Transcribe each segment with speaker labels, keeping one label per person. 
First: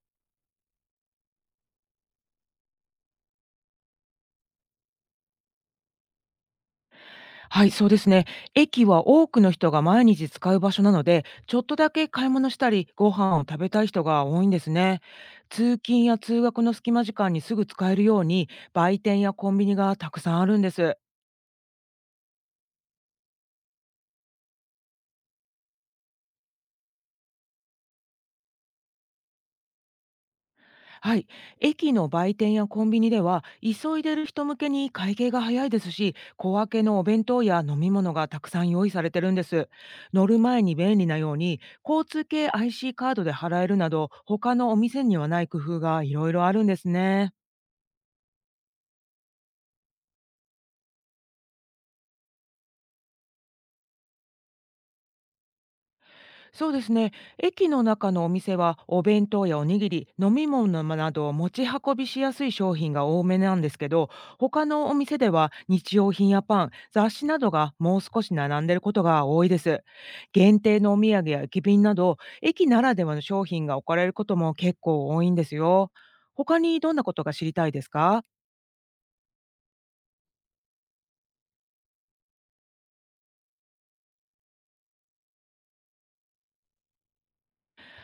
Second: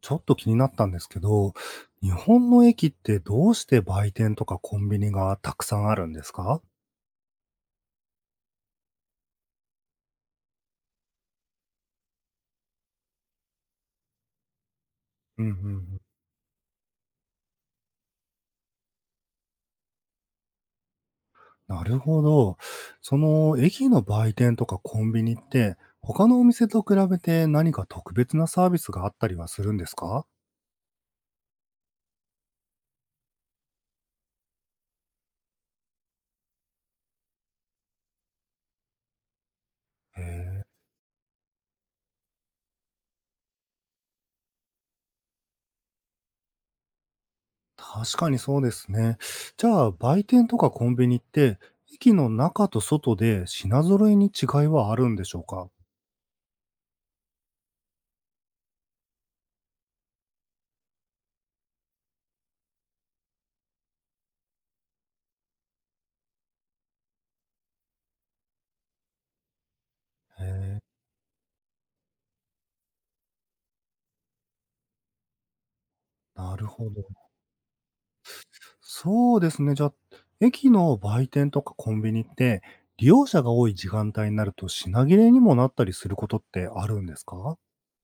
Speaker 1: ちょっと気になったんですけど、日本の駅ってどうして売店とかコンビニがたくさんあるんですか？
Speaker 2: はい、そうですね。駅は多くの人が毎日使う場所なので、ちょっとだけ買い物したり、ご飯を食べたい人が多いんですね。
Speaker 1: うんうん、う
Speaker 2: 通
Speaker 1: ん、
Speaker 2: 勤や通学の隙間時間にすぐ使えるように、売店やコンビニがたくさんあるんです。
Speaker 1: なるほど。その駅の売店とかコンビニって他のお店と比べて何か特別なサービスがあったりはするんですか？
Speaker 2: はい、駅の売店やコンビニでは急いでる人向けに会計が早いですし、小分けのお弁当や飲み物がたくさん用意されてるんです。
Speaker 1: へ
Speaker 2: 乗る
Speaker 1: え。
Speaker 2: 前に便利なように、交通系 IC カードで払えるなど他のお店にはない工夫がいろいろあるんですね。
Speaker 1: 確かにそうですね。じゃあ売店とかコンビニって駅の中と外で品揃えに違いはあるんでしょうか？
Speaker 2: そうですね。駅の中のお店はお弁当やおにぎり、飲み物などを持ち運びしやすい商品が多めなんですけど、他のお店では日用品やパン、雑誌などがもう少し並んでいることが多いです。
Speaker 1: へ
Speaker 2: 限
Speaker 1: え。
Speaker 2: 定のお土産や駅弁など、駅ならではの商品が置かれることも結構多いんですよ。
Speaker 1: な
Speaker 2: 他
Speaker 1: る
Speaker 2: に
Speaker 1: ほ
Speaker 2: どん
Speaker 1: ど。
Speaker 2: なことが知りたいですか？
Speaker 1: そうですね。じゃ、あ、駅の売店とかコンビニって、利用者が多い時間帯になると品切れにもなったりすることってあるんですか？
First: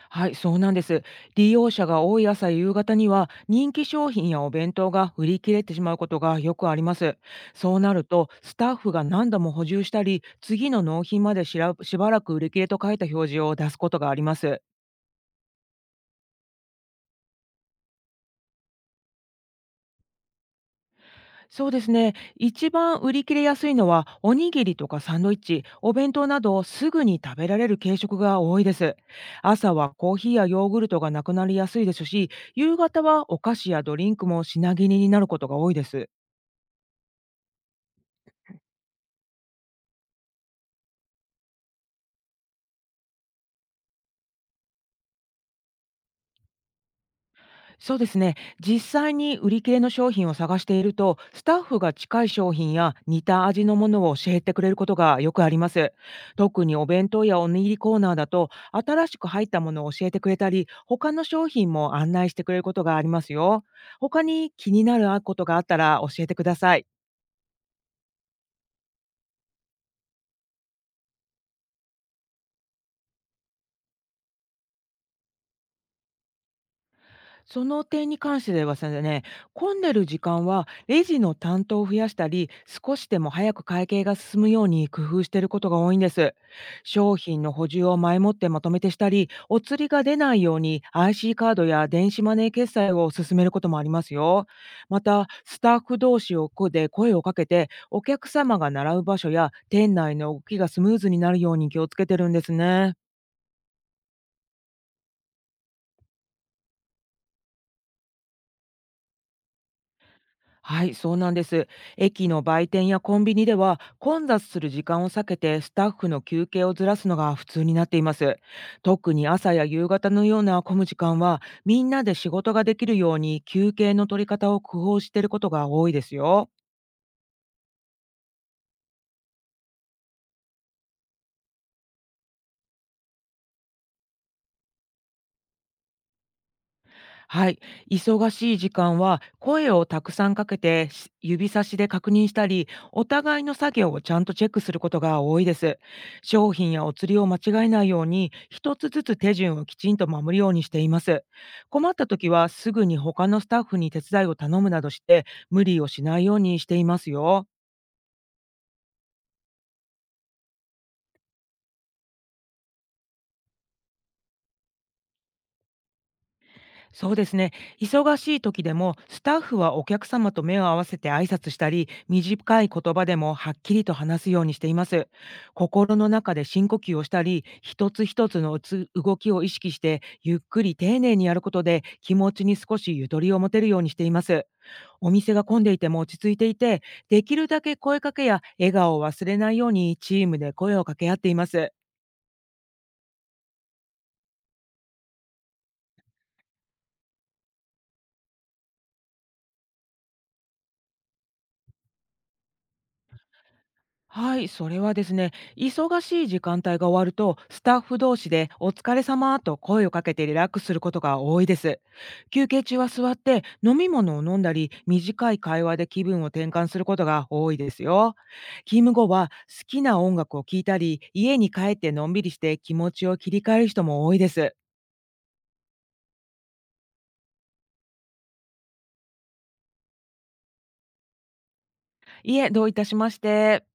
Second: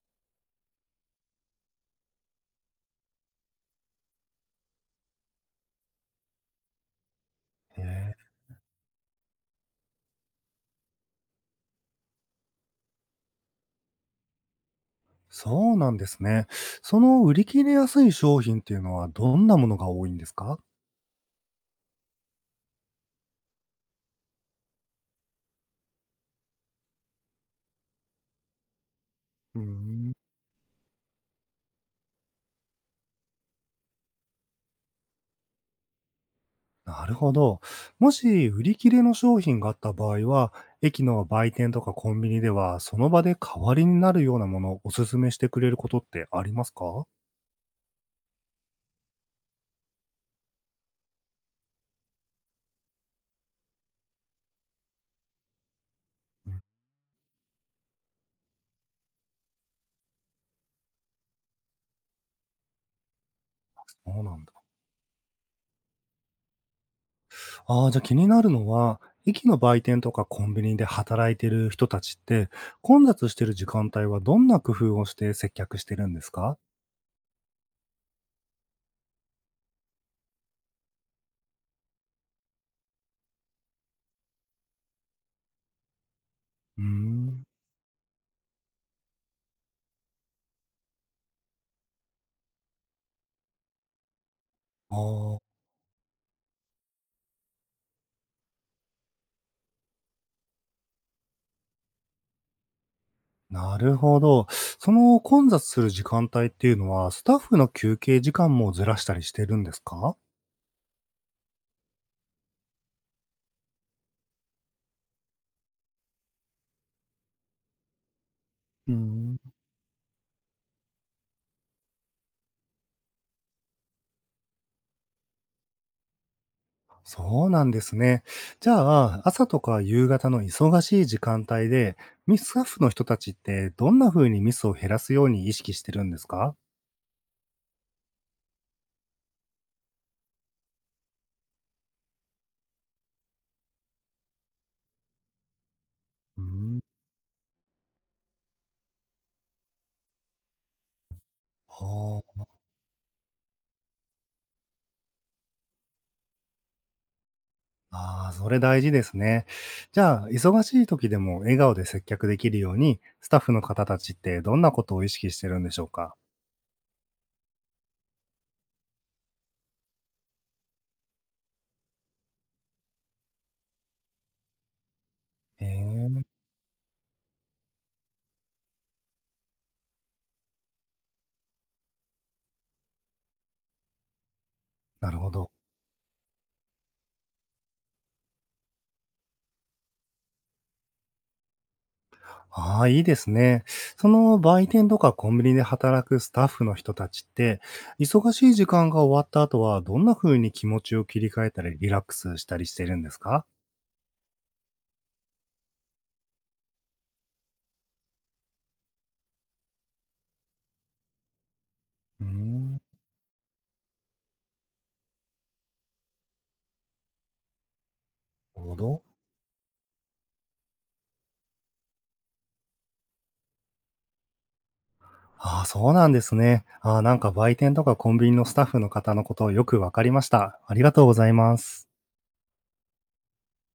Speaker 2: はい、そうなんです。利用者が多い朝や夕方には人気商品やお弁当が売り切れてしまうことがよくあります。そう
Speaker 1: へ
Speaker 2: なる
Speaker 1: え、
Speaker 2: とスタッフが何度も補充したり、次の納品までしばらく売り切れと書いた表示を出すことがあります。
Speaker 1: そうなんですね。その売り切れやすい商品っていうのはどんなものが多いんですか？
Speaker 2: そうですね。一番売り切れやすいのはおにぎりとかサンドイッチ、お弁当などすぐに食べられる軽食が多いです。
Speaker 1: うー
Speaker 2: 朝は
Speaker 1: ん。
Speaker 2: コーヒーやヨーグルトがなくなりやすいですし、夕方はお菓子やドリンクも品切れになることが多いです。
Speaker 1: なるほど。もし売り切れの商品があった場合は、駅の売店とかコンビニでは、その場で代わりになるようなものをお勧めしてくれることってありますか？
Speaker 2: そうですね。実際に売り切れの商品を探していると、スタッフが近い商品や似た味のものを教えてくれることがよくあります。
Speaker 1: うん。
Speaker 2: 特にお弁当やおにぎりコーナーだと、新しく入ったものを教えてくれたり、他の商品も案内してくれることがありますよ。
Speaker 1: そう
Speaker 2: 他
Speaker 1: なん
Speaker 2: に
Speaker 1: だ。
Speaker 2: 気になることがあったら教えてください。
Speaker 1: ああ、じゃ、気になるのは、駅の売店とかコンビニで働いてる人たちって、混雑してる時間帯はどんな工夫をして接客してるんですか？
Speaker 2: その点に関してはですね、混んでる時間はレジの担当を増やしたり、少しでも早く会計が進むように工夫していることが多いんです。
Speaker 1: うー
Speaker 2: 商品
Speaker 1: ん。
Speaker 2: の補充を前もってまとめてしたり、お釣りが出ないように IC カードや電子マネー決済を進めることもありますよ。また、
Speaker 1: ああ、
Speaker 2: スタッフ同士をこで声をかけて、お客様が習う場所や店内の動きがスムーズになるように気をつけてるんですね。
Speaker 1: なるほど。その混雑する時間帯っていうのは、スタッフの休憩時間もずらしたりしてるんですか？
Speaker 2: はい、そうなんです。駅の売店やコンビニでは混雑する時間を避けてスタッフの休憩をずらすのが普通になっています。
Speaker 1: うー
Speaker 2: 特に
Speaker 1: ん、
Speaker 2: 朝や夕方のような混む時間はみんなで仕事ができるように、休憩の取り方を工夫していることが多いですよ。
Speaker 1: そうなんですね。じゃあ、朝とか夕方の忙しい時間帯で、ミスタッフの人たちってどんな風にミスを減らすように意識してるんですか？
Speaker 2: はい、忙しい時間は声をたくさんかけて指差しで確認したり、お互いの作業をちゃんとチェックすることが多いです。
Speaker 1: うー
Speaker 2: 商品
Speaker 1: ん。
Speaker 2: やお釣りを間違えないように、一つずつ手順をきちんと守るようにしています。困った
Speaker 1: あ
Speaker 2: 時
Speaker 1: あ。
Speaker 2: はすぐに他のスタッフに手伝いを頼むなどして、無理をしないようにしていますよ。
Speaker 1: ああ、それ大事ですね。じゃあ、忙しい時でも笑顔で接客できるように、スタッフの方たちってどんなことを意識してるんでしょうか？
Speaker 2: そうですね。忙しい時でも、スタッフはお客様と目を合わせて挨拶したり、短い言葉でもはっきりと話すようにしています。
Speaker 1: え
Speaker 2: 心の
Speaker 1: え、
Speaker 2: 中で深呼吸をしたり、一つ一つの動きを意識して、ゆっくり丁寧にやることで、気持ちに少しゆとりを持てるようにしています。お
Speaker 1: なるほ
Speaker 2: 店が
Speaker 1: ど。
Speaker 2: 混んでいても落ち着いていて、できるだけ声かけや笑顔を忘れないようにチームで声を掛け合っています。
Speaker 1: ああ、いいですね。その売店とかコンビニで働くスタッフの人たちって、忙しい時間が終わった後は、どんな風に気持ちを切り替えたりリラックスしたりしてるんですか？
Speaker 2: はい、それはですね、忙しい時間帯が終わると、スタッフ同士でお疲れ様と声をかけてリラックスすることが多いです。
Speaker 1: うー
Speaker 2: 休憩
Speaker 1: ん、
Speaker 2: 中
Speaker 1: な
Speaker 2: は座って飲み物を飲んだり、短い会話で気分を転換することが多いですよ。
Speaker 1: るほ
Speaker 2: 勤務
Speaker 1: ど。
Speaker 2: 後は好きな音楽を聴いたり、家に帰ってのんびりして気持ちを切り替える人も多いです。
Speaker 1: ああ、そうなんですね。ああ、なんか売店とかコンビニのスタッフの方のことをよくわかりました。ありがとうございます。
Speaker 2: いえ、どういたしまして。